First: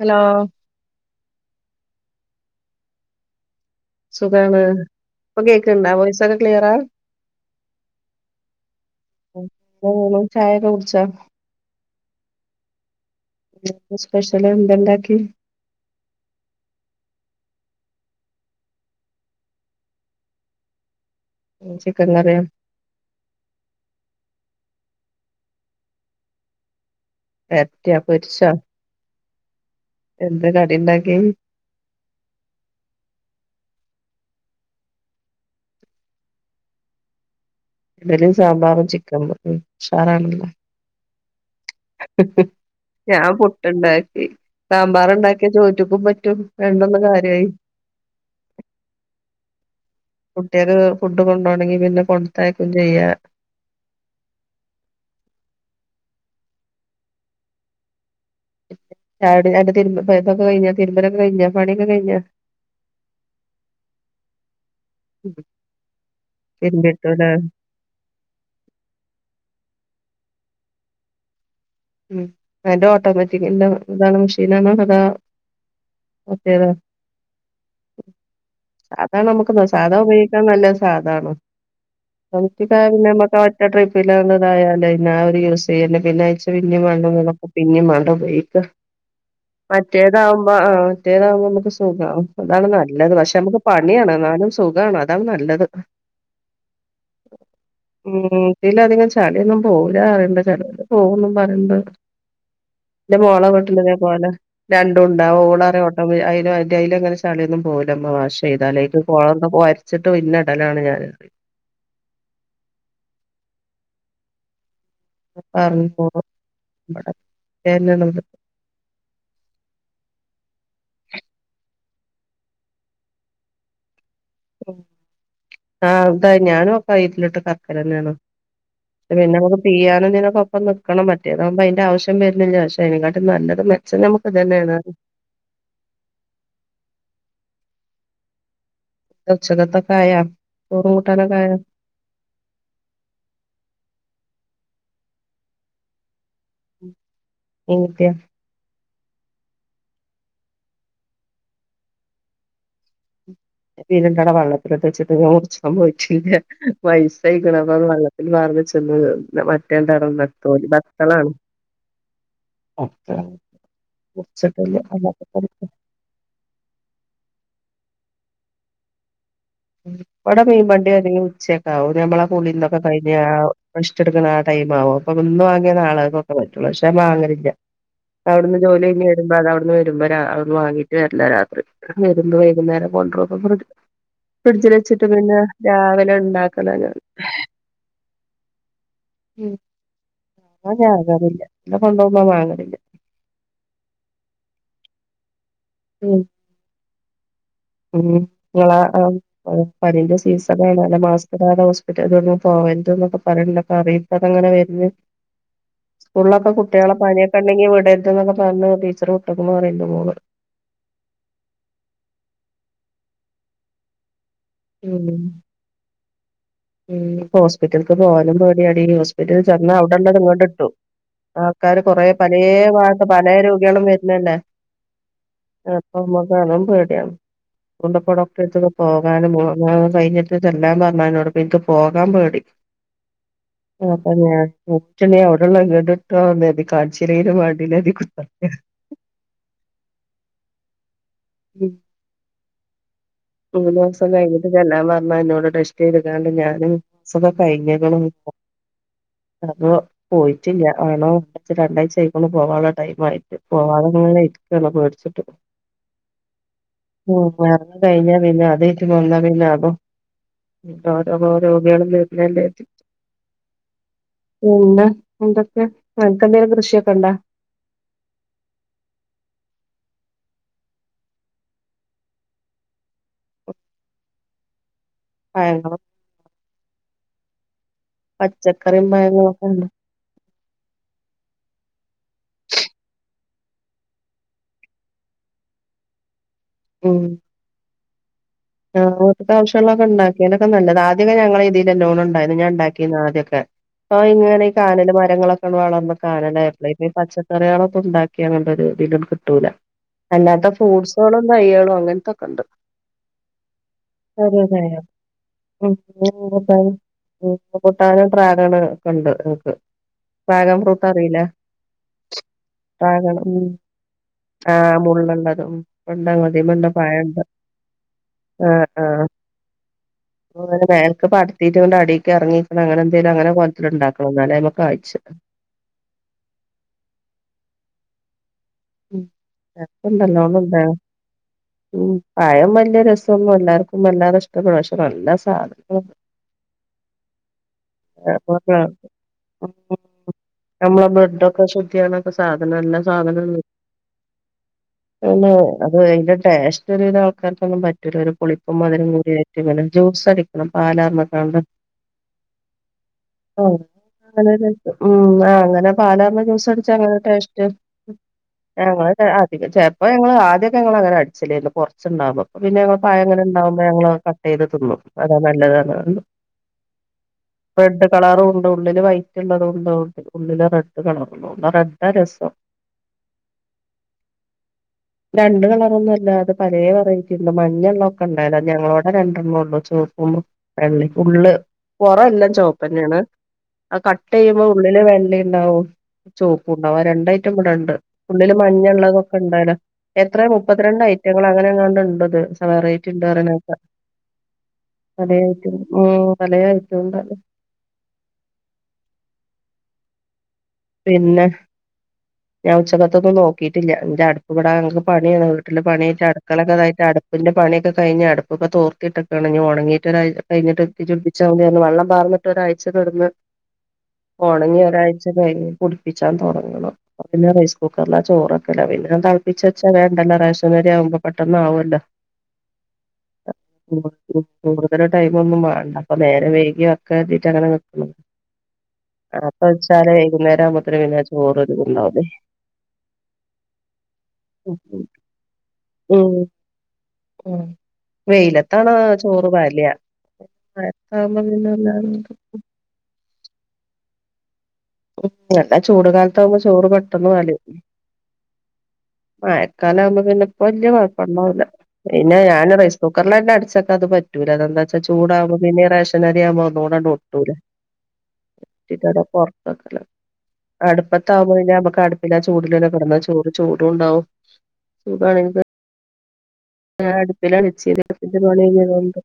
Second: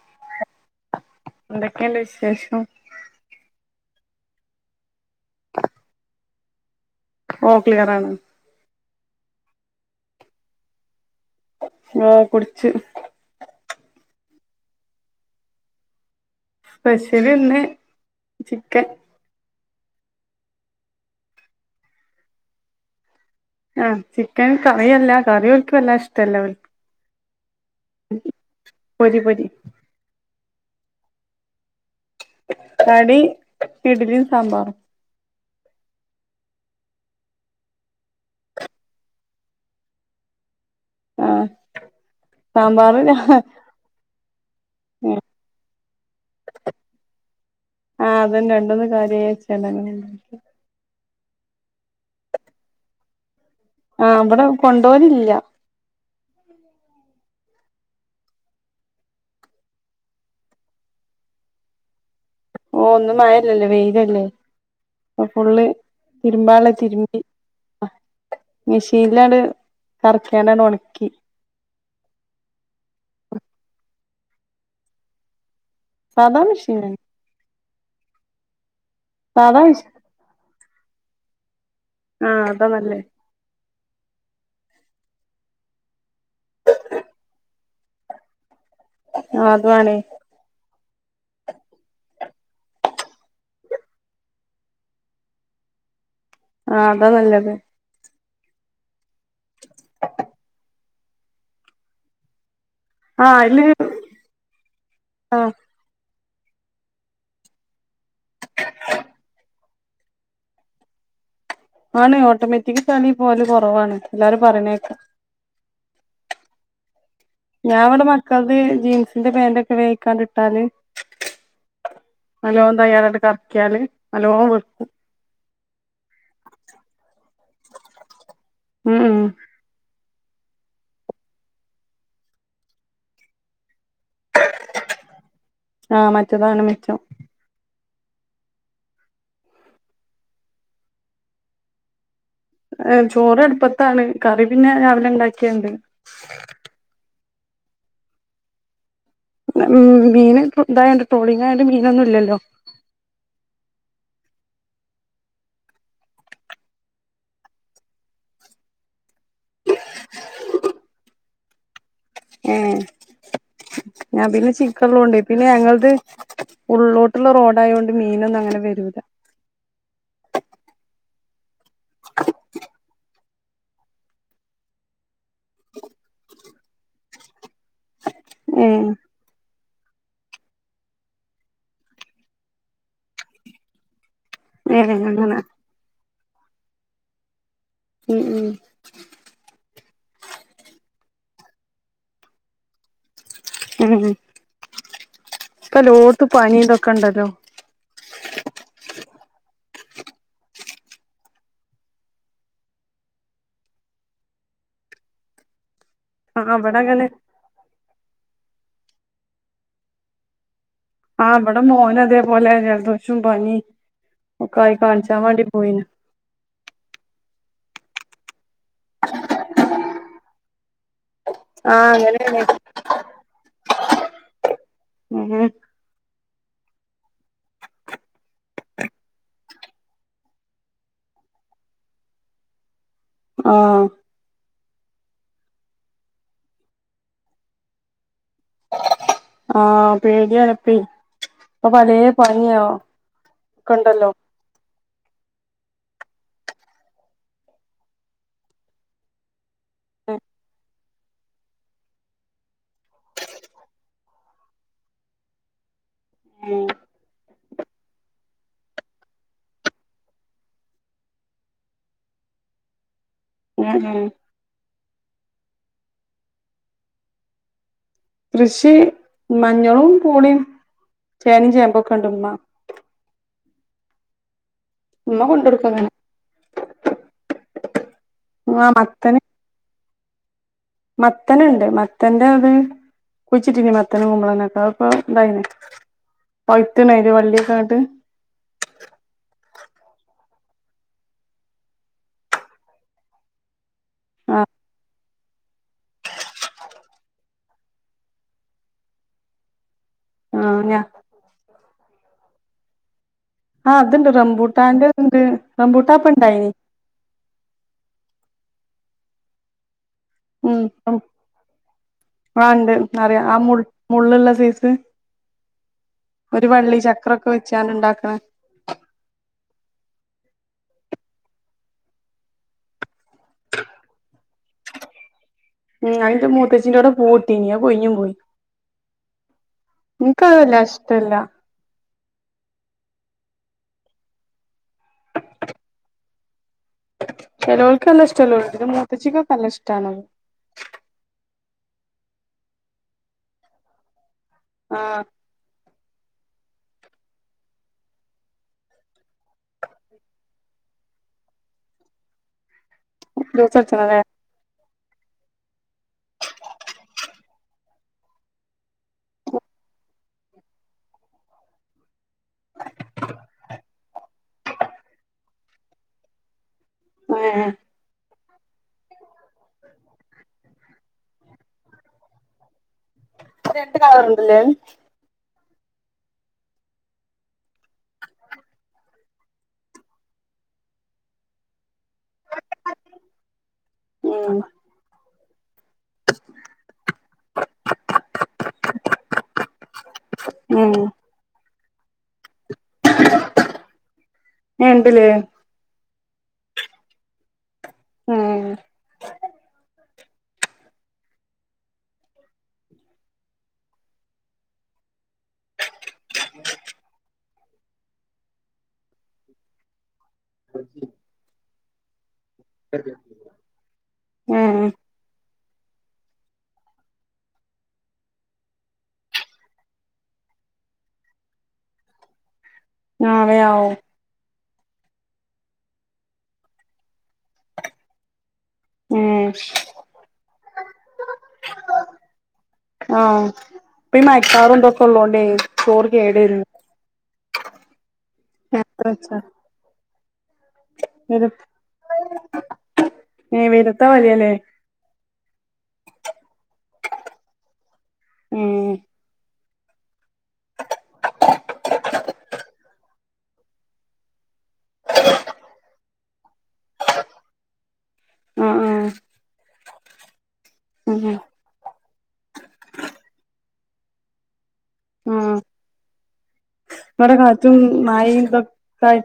Hello എന്തൊക്കെണ്ട് വിശേഷം സുഖാണ് ഇപ്പൊ കേക്ക്ണ്ടോ വോയിസൊക്കെ ക്ലിയറാ ഓ ക്ലിയറാണ് ന്താ യ്യ്ണ് ചായൊക്കെ കുടിച്ചോ ഉം കുട്ച്ച് സ്പെഷ്യല് എന്തണ്ടാക്കി സ്പെഷ്യല് ഇന്ന് ചിക്കൻ എ ചിക്കൻ കറിയോ ആ ചിക്കൻ കറിയല്ല കറി ഓൽക്ക്‌ വെല്ലാതെ ഇഷ്ടല്ല വെരട്ട്യോ പൊരിച്ചോ പൊരി പൊരി എന്ത കടിണ്ടാക്ക്യേ കടി ഇഡ്ലിംസാമ്പാറും ഇഡ്ലിം സാമ്പാറും ചിക്കൻ കരിം ഉഷാറാണല്ലോ ആഹ് [unintelligible] സാമ്പാറ് ഞാൻ ആഹ് പുട്ടുണ്ടാക്കി സാമ്പാറ് ഇണ്ടാക്കിയ ചോറ്റിക്കും പറ്റും രണ്ടോന്ന് കാര്യായി ആഹ് അതന്നെ രണ്ടൊന്ന് കാര്യച്ചാങ്ങനന്നെ കുട്ടികക്ക് ഫുഡ് കൊണ്ടോണങ്കി പിന്നെ കൊടുത്തയക്കു ചെയ്യ ആഹ് വിടെ കൊണ്ടോലില്ല ചായുടി ൻ്റെ തിരുമ്പക്കെഴിഞ്ഞ തിരുമ്മലൊക്കെ കഴിഞ്ഞ പണിയൊക്കെ കഴിഞ്ഞ ഓ ഇന്നു മഴല്ലല്ലോ വെയിലല്ലേ അപ്പൊ ഫുള്ള് തിരുമ്പാള്ള തിരുമ്പി തിരുമ്പിട്ടൂലേ മിഷീനിലാണ്ട് കറക്കിണ്ടാണ് ഒണക്കി ഉം അന്റെ ഓട്ടോമാറ്റിക്കൻ്റെ ഇതാണേ മെഷീനണോ അതാ സാധാ മറ്റേതൊ മെഷീനന്നെ [unintelligible] അതാണ് നമുക്ക് സാധാ മെഷീൻ സാധ ഉപയോഗിക്കാൻ നല്ല സാധാണ് ആഹ് അതാ നല്ലേ പിന്നെ [unintelligible] ഒറ്റ ട്രിപ്പലതായാന്ന അവര് യൂസ് ചെയ്യല് പിന്നെ [unintelligible] പിന്നെ [unintelligible] വേണ്ടേ ഉപയോഗിക്കാ ആഹ് അത് വാണേ മറ്റേതാവുമ്പോ ആഹ് മറ്റേതാവുമ്പോ നമക്ക് സുഖം അതാണ് നല്ലത് പക്ഷെ നമുക്ക് പണിയാണ് എന്നാലും സുഖമാണ് അതാ നല്ലത് [inaudible] ആഹ് അതാ നല്ലത് ഇതിലധിക ചളൊന്നും പോകില്ല പറിയണ്ട ചിലത് പോ പറണ്ട് എന്റെ ആഹ് മോള അയില് വിട്ടലിതേപോലെ രണ്ടുണ്ട് ആഹ് ഓള അ അയിലങ്ങനെ മാർറ്റൈല് ചലിയൊന്നും പോവുലമ്മ വാഷചെയ്തല് അയിക്ക് കോ ചുട്ട് പിന്നടലാണ് ഞാൻ പ ആണ് ഓട്ടോമാറ്റിക് ചളിപോല് കൊറവാണ് എല്ലാവരും പറയണേക്കാം [unintelligible] ഞാ ഇവിടെ മക്കൾത് ജീൻസിന്റെ പേൻറ് വേക്കാട്ടാല് നല്ലോ തയ്യതകറക്കിയാല് ആഹ് ഇന്താ ഞാനും ഒക്കെ അയിലിട്ട് കർക്കലന്നെയാണ് മ്മ് പിന്നെ നമുക്ക് പിയാനക്കൊപ്പം നിക്കണം മറ്റേതാവുമ്പോ അതിന്റെ ആവശ്യം വരുന്നില്ല പക്ഷെ അതിനക്കാട്ട നല്ലത് ശെ നമക്ക് ഇതന്നെയാണ് ആഹ് മറ്റേതാണ് മെച്ചം ഉച്ചക്കത്തകായാ ചോരും കൂട്ടാനക്കായ ഏ ചോറ് അടുപ്പത്താണ് കറി പിന്നെ രാവിലെ ഉണ്ടാക്കിയണ്ട് ഉം [unintelligible] മീൻ ഇതായണ്ട് ടൊളിങ് അയാധൊണ്ട് മീനൊന്നും ഇല്ലല്ലോ മീൻന്റെടെ വള്ളത്തില ഇട്ട് വെച്ചിട്ട് ഞൻമുറിച്ച പോയിട്ടില്ല വൈസായി അപ്പൊ അതു വെള്ളത്തിൽ പാർനെച്ചെന്ന് മറ്റേത്ണ്ട് നന്തോലി [unintelligible] ഏ ഞാൻ പിന്നെ ചിക്കള്ളോണ്ട് പിന്നെ മുറിച്ചിട്ടില്ല ഞങ്ങത് ഉള്ളിലോട്ടുള്ള റോഡ ആയത് കൊണ്ട് മീനൊന്നും അങ്ങനെ വരൂല്ല വിടെ മീൻപണ്ടി വർണഗി ഉച്ചയൊക്കെ ആവും ഞമ്മളെ കുളിന്നൊക്കെ കഴിഞ്ഞ കഷ്ടെടുക്കുന്ന ആടൈമാവും അപ്പൊ ഇന്ന് വാങ്ങിയ നാളക്കൊക്കെ പറ്റുള്ളൂ പക്ഷെ വാങ്ങലില്ല അവിടുന്ന് ജോലി ഏഹ് കയിഞ്ഞു വരുമ്പോ അത അവിടുന്ന് വരുമ്പോ അന്ന് വാങ്ങീട്ട് വരില്ല രാത്രി വരുമ്പോ വൈകുന്നേരം കൊണ്ടുറും അപ്പൊ ഫ്രിഡ്ജ് ഫ്രിഡ്ജിൽ ഏഹ് വെച്ചിട്ട് പിന്നെ അങ്ങനെ രാവിലെ ഇണ്ടാക്കല ഞൻ ഉം ഉം ഉം ആകറില്ല ഇവടെ കൊണ്ടോന്ന വാങ്ങലില്ല ഉം ഉം ഇപ്ലോത്ത് പനി ഇതൊക്കെ ഇണ്ടല്ലോ ഉം ഇങ്ങളെ ആം പ്പൊ പനിന്റെ സീസണാണാലാ മാസ്‌ക്ക്ടാതെ ഹോസ്പിറ്റക്കൊന്നും പോവര്ത് ന്നൊക്കെ പറീണ്ട്. കാരണീ തൊക്കെ ങ്ങനെ വെര്ന്ന് സ്കൂളൊക്കെ ആഹ് ഇവടെ കുട്ടികളെ അങ്ങനെ പനിയൊക്കെ ഉണ്ടെങ്കിൽ വിടരുത്ന്നൊക്ക പറഞ് ടീച്ചർ വിറട്ട്ക്ക്ണ് റയണ്ട് മോള് ആഹ് വടെ മോന അതേപോലെ ജലദോഷവും പനിം ഒക്കെ ആയി ഉം കാണിച്ചാൻ വേണ്ടി പോയിന് ഉം പ്പൊ ഹോസ്പിറ്റലക്ക് പോവാനും പേടിയാടി ഹോസ്പിറ്റലിൽ ചെന്ന അവ്ടെള്ളത് ഇങ്ങണ്ട്ട്ടും ആൾക്കാര് ആഹ് കൊറേ അങ്ങനെയാണ് പലേ ഭഗത്ത പലേ രോഗിയാളും വെര്നല്ലേ ഉംഹ് പ്പൊ അമ്മക്കാലും പേടിയാണ് കൊണ്ട്പ്പൊ ഡോക്ടറെട് ത്ത്ക്ക് പോകാനും മോ മോം കഴിഞ്ഞിട്ട് ചെല്ലാൻ പറഞ്ഞാ ന്നോട് പിൻക് പോകാൻ പേടി ആഹ് അപിന്നെ ഞാൻ [unintelligible] അവിടെള്ള വെട്ക്കോന്നെര്തി കാൺച്ച്ലേലും വാണ്ടില്ലാ ര്തി കുത്ത്ർക്കാ [inaudible] ആഹ് പേടിയാണ്പ്പെയ് പ്പൊ പലേ പനിയോ ഒക്ക ണ്ടല്ലോ ചെല്ലാം പറഞ്ഞാ ന്നോട് ടെസ്റ്റെയ്ത് ക്കാണ്ട് ഞാന് സ് [unintelligible] കഴിഞ്ഞ്ക്ക്ണ് പ്പൊ അപ്പൊ പോയിറ്റ്ല്യ ആണോ പ്പൊ ച്ച് രണ്ടാഴ്ച ആയിട്ടൊള്ളു പോവാന്അ ടൈം ആയ് ട്ട് പോവാതങ്ങനെ ഇരിക്കാണ് അത്പേടിച്ചിട്ട് മോ ഉം [unintelligible] കഴിഞ്ഞ പിന്നെ അത് ഇത്‌ [unintelligible] പിന്നെ അപ്പൊ ഓരോവോരോഗിയാള് വെര്ണല്ലേ ച്ച് എഹ് ഏഹ് പിന്നെ എന്തൊക്കെ അൻക്ക്ന്തേിലും കൃഷിയൊക്കെ ഉണ്ടാ കൃഷി മഞ്ഞളും പൂളീം ചേനിം ചേമ്പൊക്കെണ്ട് മ്മ മ്മ പഴങ്ങളും കൊണ്ടൊക്കുംങ്ങനെ ആഹ് പച്ചക്കറിം പയാറു മത്തന് ഒക്കെണ്ട് മത്തന്ണ്ട് മത്തൻന്റെ അത് കുഴിച്ചിട്ടിന് മത്തനും കുമ്പളങ്ങൊക്കെ അപ്പൊ ഇണ്ടായിന് പൈത്ത്ണ് ഉം അയിന്റെ വള്ളിയൊക്കെങ്ങട്ട് ആഹ് വീട്ട്ക്കാവശ്യളൊക്കെ ണ്ടാക്കിയാലൊക്കെ നല്ലതാ ആദ്യൊക്കെ ഞങ്ങളെതീല് ലല്ലോണം ഉണ്ടായിന്ന് ഞാൻണ്ടാക്കിന്ന് ആദ്യൊക്കെ ഇപ്പൊ ആ ഇങ്ങനെ ഈ കാനല് മരങ്ങളൊക്കെ ക്കെ വളർന്ന് കാനലായപ്ലെയ് പ്പൊ ഈ പച്ചക്കറിയാളൊക്കെണ്ടാക്കിയ ങ്ങൺണ്ടൊരു തില് ണ്ട് കിട്ടൂല അല്ലാത്ത ആഹ് ഞാ ഫ്രൂട്സോളും തയ്യാളും അങ്ങനത്തൊക്കെണ്ട് ആഹ് അത്ണ്ട് ഒരെ [unintelligible] ഉം [unintelligible] ഇണ്ടായിനി ട്ടാനും ഉം കൊട്ടാന് ഡ്രാഗണ് ഒക്കണ്ട് ൻക്ക് ഡ്രാഗൺ ഫ്രൂട്ട് അറിയില്ലെ ആഹ്ഇണ്ട് അറിയ ആ മുള് മുള്ള്ള്ള സെയ്സ് ആഹ് മുള്ളുള്ളത് ഉം ഉണ്ട് ഒര് അതിമ്മണ്ട് പഴണ്ട് വള്ളിചക്രൊക്കെ വെച്ചാണ്ട് ഇണ്ടാക്ക്ണേ ആഹ്, ആഹ് അങ്ങനെമേലെക്ക് പടർത്തിട്ട് ഈണ്ട് അടീക്ക് എർങ്ങീക്കണെ അങ്ങനെ എന്തേലും അങ്ങനെകോല്ത്തില് ഇണ്ടാക്കണം ഇന്നാലെഅയ്മേകായ്ച്ച ഉംഅയ്ന്റെ മുത്തച്ചിന്റോടെ പൂവ്ഇട്ടീനിം അഹ്കൊയ്ഞ്ഞുംപോയി. ഉം ചക്ക ഇൻക്കഹ് നല്ലോണം ഉണ്ടാവും വല്ലാഇഷ്ട്ടല്ല. ഉം പയം വല്ല്യരെസൊന്നുല്ല എല്ലാർക്കും വല്ലാതെ ഇഷ്ടപ്പെട പക്ഷെന്നല്ലെ സാധന ചെലോൽക്ക് ന്നല്ലെ ഇഷ്ട്ടല്ലോല്ണ്ട് ഇന്റെ മൂത്തച്ചിക്കക്കൊക്കെല്ല ഇഷ്ട്ടാണ്. ഞമ്മളെ ബ്ലഡൊക്കെ ശുദ്ധിയണൊക്കെണ സാധനന്നല്ലെ സാധനാണ്. ആഹ് തെന്നേ അത് അയ്ന്റെ ടേസ്റ്റ് ഒരുവിധം ആൾക്കാർക്കൊന്നും പറ്റൂല ഒര് പുളിപ്പും മധുരകൂടിആയിറ്റ് ങ്ങനെ ജ്യൂസടി ക്കണം പാലാർന്ന്ക്കാണ്ട്. ജൂസടിച്ചണംലേ അങ്ങനെരെസം ഉം ആഹ് അങ്ങനെ പാലാർന്ന് ജ്യൂസ്അടിച്ചാ അങ്ങനെരു ടേശ്റ്റ്. ഞങ്ങളൊക്കെ അധികം ചെൽപ്പോ ഞങ്ങള് ആദ്യയൊക്കെ ഞങ്ങള്ങ്ങനെ അടിച്ചിലരുന്നു കൊർച്ണ്ടാവുമ്പോ പ്പൊ പിന്നെഞങ്ങൾ പഴം ഇങ്ങനെ ഇണ്ടാകുമ്പോ ഞങ്ങൾ അത് കട്ടെയ്യ്ത് തിന്നും അതാന്നല്ലെത് പറഞ്ക്കാണ്ട് [unintelligible] യേ റെഡ്കളറുണ്ട് ഉള്ളില് വൈറ്റ് ഉള്ളതുണ്ട് ഉള്ളില് റെഡ് കളറള്ളത്ണ്ട് ആഹ് റെഡാ രെസം. രണ്ട് കളർണ്ട്ലേ. രണ്ട് കളറൊന്നല്ല അത് പലേവെറൈറ്റി ഇണ്ട് മഞ്ഞെള്ളെ ഒക്കെഇണ്ടവുടെ ഞങ്ങളോടെ രണ്ടെണൊള്ളൂ ചോപ്പും വെള്ളീം ഉള്ള് പൊറം എല്ലാംചോപെന്നെണ് അഹ് ഉം കട്ടെയ്യുമ്പോ ഉള്ളില് വെള്ളിണ്ടാവും ചോപ്പുണ്ടാവും. അഹ് രണ്ടായ്റ്റം ഇബടെണ്ട്. ഉള്ളിൽമഞ്ഞ ഇള്ളതൊക്കെ ഇണ്ടലോ എത്ര ഉം മുപ്പത്തിരണ്ട് ഐറ്റങ്ങൾ അങ്ങനെ അങ്ങാണ്ട് ഇണ്ട്ത് സവേറെ റ്റ് ഇണ്ട്പറീണേക്കാ ഏഹ് ഇണ്ട്ല്ലേ പലേ അയ്റ്റണ്ട് ഉം പലേ അയ്റ്റണ്ടോലോ ഉം പിന്നെ ഞാ ഉചെക്കെത്തത്തൊന്നും നോക്കയിട്ടില്ല ഇന്റെ അടുപ്പ് ഇബാടാകെ പണിയവീട്ടിൽ പണിയായ്റ്റ് അടുക്കളൊക്കെ ഇപ്പോ പണിയൊക്കെ കയ്ഞ്ഞ് അടുപ്പൊക്കെ തോർത്തിട്ട്ക്കാണ് ഞ്ഞി ഒണങ്ങിട്ടൊരായ് കഴിഞ്ഞിട്ട് തിജ്ജ് പുട്പ്പിച്ചാമതി വള്ളം പാർന്നിട്ട് ഒരാഴ്ചതുടർന്ന് ഉം ഒണങ്ങി ഒരാഴ്ച പേ പുട്പ്പിച്ചാൻ തൊടങ്ങണം. ഇപ്പോപിന്നെ റൈസ്കുക്കറില ചോറൊക്കെല് പിന്നെ അത് തൾപ്പിച്ച് വെച്ചാവേണ്ടല്ലോ റേഷനരി ആവുമ്പോ പെട്ടന്നാവോലോ. ആഹ് വേആവും. കു കൂടുതല് ടൈമൊന്നും വാണ്ട അപ്പൊനേരെ വെയ്കിവെക്കാർതീട്ട് അങ്ങനെന്നിന്നു. ആഹ് ഉം അപ്പവെച്ചാല് വെയ്കുന്നേരം [unintelligible] പിന്നെ ചോറ് ഒര് ഇതാവൂലെ. ആഹ് ഇപ്പേ ഉം ഈമക്കാറുംത്ക്കെ ഇള്ളോണ്ടേ ചോറ് കേടും. ഉം വെയ്ലെത്താണ് നേരത്തെ വെച്ചാ ചോറ് പാലാമയത്താകുമ്പോ വെരു പിന്നെ വല്ലാതെ ഇങ്ങട്ട് ഏഹ് വെയ്ലെത്താ വലിയാലേ ഉം അതാചൂട് കാലത്താകുമ്പോ ചോറ് പെട്ടെന്ന് വലിം. എഹ് മയക്കാലാവുമ്പോ പിന്നെപ്പൊ വല്ല്യാ കൊയപ്പണ്ടാവൂല. പിന്നെ ഞാന് റെയ്സ് കുക്കറിലെന്നേ അടച്ച്ക്കാൻ ഇത് പറ്റൂല ഇതെന്താ ച്ച ചൂടാകുമ്പോ പിന്നെ റേഷൻ അരിയാവുമ്പോ ഒന്നൂടാണ്ട് ഒട്ടൂലേ. ആഹ് ടിക്ക ആഹ് അതാപോർത്വെക്കൽ ആഹ് അടുപ്പത്താവകുമ്പോ പിന്നെ നമ്മക്ക് അട് പിന്നെചൂടിലെന്നെ കട്ന്ന് ചോറ്ചൂടൂണ്ടാവും ആഹ് ചൂടാണെങ്കിതെ ആഹ് ഇവിടെ അടുപ്പിലാണ് കാറ്റും വെച്ചീനെ അപ്പോയിച്ച് മഴയും തോന്നമ്മെ ഇതൊക്കെ ഇള്ളണ്ട്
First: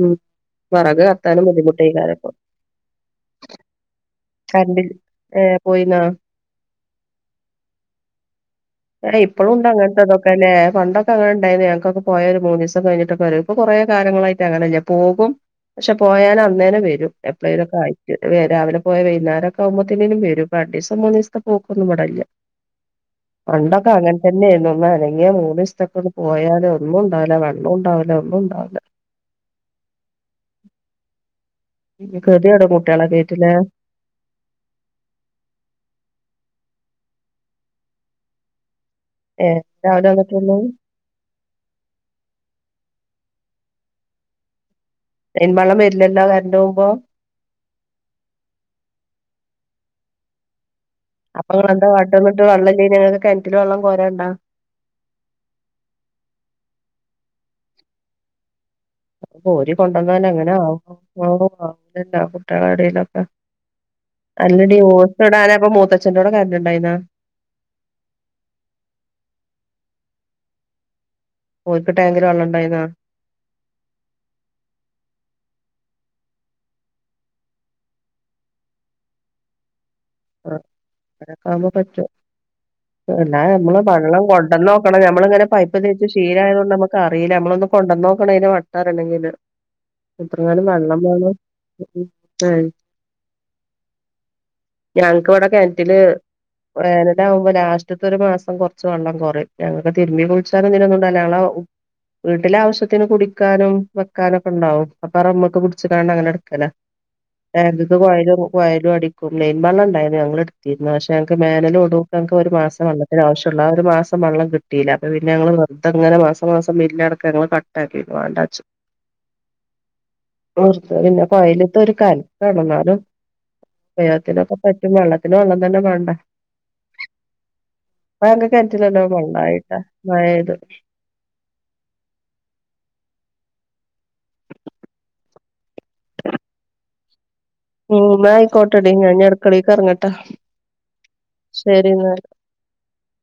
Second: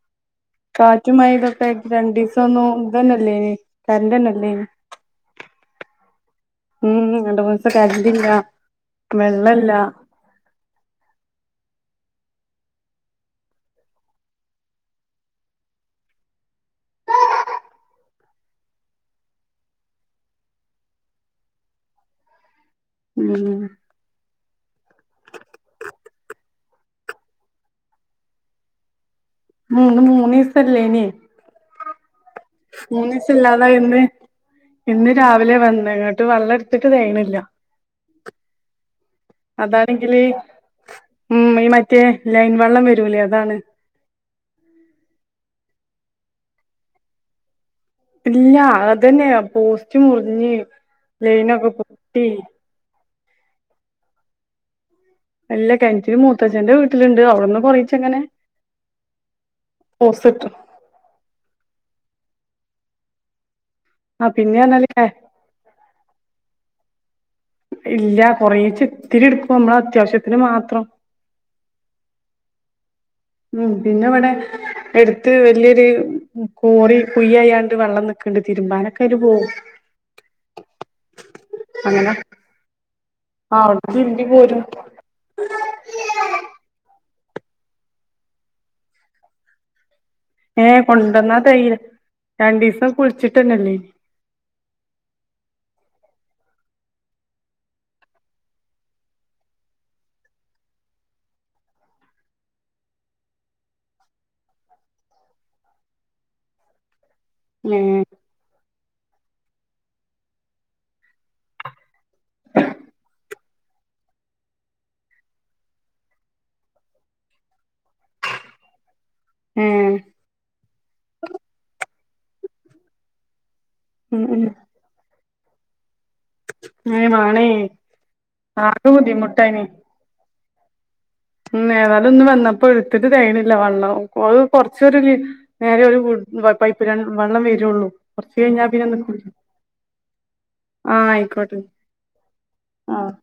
ഉം വെറക് കത്താനും കാറ്റുമയെതെപ്പൊ ഇതൊക്കെ ബുദ്ധിമുട്ടേക്കാരം രണ്ടു ഇപ്പൊ ദിവസം ഒന്നുല്ലയ്നി ഇത് തന്നെയല്ലേ ഇനി തൻ തന്നെ കർണ്ട് ഏഹ് പോയീന്നോ ഉം രണ്ടുന്നുസത്തെ കരണ്ടില്ല വെള്ളല്ല തന്നേ പണ്ടൊക്കെ അങ്ങന ഉണ്ടായിന്നു ഞങ്ങക്കൊക്കെ പോയ ഒരു മൂന്നീസം കഴിഞ്ഞിട്ടൊക്കെ വരു ഇപ്പൊ കൊറേ കാലങ്ങളായിട്ട് അങ്ങനെല്ല പോകും പഷെ പോയാലും അന്നേനം വരും എപളേലൊക്കെ ആയിട്ട് രാവിലെ പോയ വൈന്നേരൊക്കെ ആവുമ്പോത്തിനേലു വെരും രണ്ടീസം മൂന്നീസ്ത്തെ പോക്കൊന്നും ഇവടില്ല്യ ഉം പണ്ടൊക്കെ അങ്ങന തന്നെ ഒന്ന അനങ്ങിയ മൂന്ന് ഈസത്തക്കൊട് പോയല് ഒന്നും ഇണ്ടാവില്ല വെള്ളുണ്ടാവില്ല ഒന്നും ഇണ്ടാവില്ല മൂന്ന് മൂന്നീസല്ലേനി ഇനി ഗതികേട് കുട്ടികളൊക്കെ മൂന്നീസം ആയിട്ടില്ലേ ഇല്ലാതെ ഇന്ന് ഇന്ന് രാവിലെ വന്ന് അങ്ങോട്ട് വെള്ളം എടുത്തിട്ട് തെകയിണില്ല ഏഹ് രാവിലെ അതാണെങ്കിൽ വന്നിട്ടൊന്നും ഉം ഈ മറ്റേ ലൈൻ വെള്ളം വരൂലേ അതാണ് ലൈൻ വെള്ളം വരില്ലല്ലാ കരണ്ട് പോവുമ്പോ ഇല്ല അതന്നെ പോസ്റ്റ് മുറിഞ്ഞ് അപ്പൊ ലൈനൊക്കെ ഇങ്ങളെന്താ കാട്ടി പൊട്ടി ന്നിട്ട് കെൻറ്റില് വെള്ളംല്ലേന്നിട്ട് കെൻറ്റില് വള്ളം കോരണ്ടാ അല്ല കൊൺറ്റില് മൂത്തച്ഛന്റെ വീട്ടിലുണ്ട് അവിടെന്ന് കൊറയിച്ചെ ഇങ്ങനെ അപ്പൊ കോരി കൊണ്ടന്നാല അങ്ങനെ കിട്ടും ആഹ് ആഹ് ആനല്ല കുട്ടളെടയിലൊക്കെ ആ പിന്നെ അല്ലടി പറഞ്ഞാല് ഏ ഓല്ക്കിടാൻ അപ്പ മൂത്തച്ഛന്റെോടെ കാരണ്ട്ണ്ടായിന ഇല്ല കൊറേച്ചെത്തിരി ഇടുക്കും നമ്മള് അത്യാവശ്യത്തിന് മാത്രം ഓൽക്ക് ടാങ്കില് വെള്ളണ്ടായിനാ ഉം പിന്നെ ഇവിടെ എടുത്ത് വല്യഒരു കോറി കുയായാണ്ട് വെള്ളം നിക്ക്ണ്ട് തിരുബാനൊക്കെ അയില് പോവും [inaudible] ആ അങ്ങനൊക്കമ്പോ പറ്റും അങ്ങനെ എല്ലാ ആ നമ്മള് അവിടുന്ന് വെള്ളം തിരുമ്പി കൊണ്ട പോരും ന്നോക്കണം ഞമ്മളിങ്ങനെ പൈപ്പ് തിരിച്ച് ക്ഷീലായോണ്ട് നമക്ക് അറിയില്ല നമ്മളൊന്ന് കൊണ്ടനോക്കാണയിന് വട്ടറിയണെങ്കില് എത്രയാലും ഏ വെള്ളം വേണം ഉം ഉം കുളിച്ചിട്ടന്നല്ലേ ഞങ്ങക്ക് ഇവിടെ കെണറ്റില് വേനലാമ്പോ ലാസ്റ്റ്ത്തൊരു മാസം കൊറച്ച് വെള്ളം കൊറയും ഞങ്ങൾക്ക് തിരുമ്മി കുളിച്ചാലങ്ങനൊന്നുണ്ടാല്ല ഞങ്ങള വീട്ടിലെ ആവശ്യത്തിന് കുടിക്കാനും വെക്കാനൊക്കെ ഉണ്ടാവും അപ്പറമ്മക്ക് കുടിച്ചിക്കാണ്ട് അങ്ങനെ എടുക്കല എറ്റിത് ഏഹ് കോയലും കോയലും അടിക്കുല്ലേ ൻ ബള്ളം ണ്ടായിന്ന് ഞങ്ങള്ട്ത്തിര്ന്നു പക്ഷെ ഞങ്ങക്ക് മേനല് ഒടുക്ക് ഞങ്ങക്ക്‌ ഒരു മാസം വള്ളത്തിന് ആവശ്യള്ളൂ ആ ഒരു മാസം വള്ളം കി കിട്ടില അപ്പൊ പിന്നെ ഞങ്ങള് നിർത്തങ്ങന മാസ മാസം ബിലട്ക്ക ഞങ്ങള് കട്ടാക്കി വാണ്ടാച്ച് ഏഹ് മു പിന്നെ കൊയിലത്ത ഒരു കാലം കെടന്നാലും ഉം ഉം ഉപയൊഗത്തിനൊക്കെ പറ്റും വെള്ളത്തിനു വെള്ളം തന്നെ വേണ്ടേ ഏഹ് വാണേ ഇപ്പ ഞങ്ങക്ക് ആകെ കെറ്റിലല്ല ബുദ്ധിമുട്ടായിന് വെള്ളയിട്ടാ മഴത് ഇന്ന് ഏതാലും ഒന്നു വന്നപ്പോ എട്ത്തിട്ട് തേകണില്ല വെള്ളം ഓൾ കൊറച്ചൊരു നേരെ ഒരു കു പൈപ്പിലാണ് വെള്ളം വരുള്ളൂ ഉം എന്നാ കുറച്ച് കഴിഞ്ഞാ പിന്നെ ആയിക്കോട്ടെടി ഞാൻ ഇനി നിക്കുചെയ്യു അടുക്കളേക്ക് ഇറങ്ങട്ടെ ആ ആയിക്കോട്ടെ ശരി എന്നാല് ആഹ്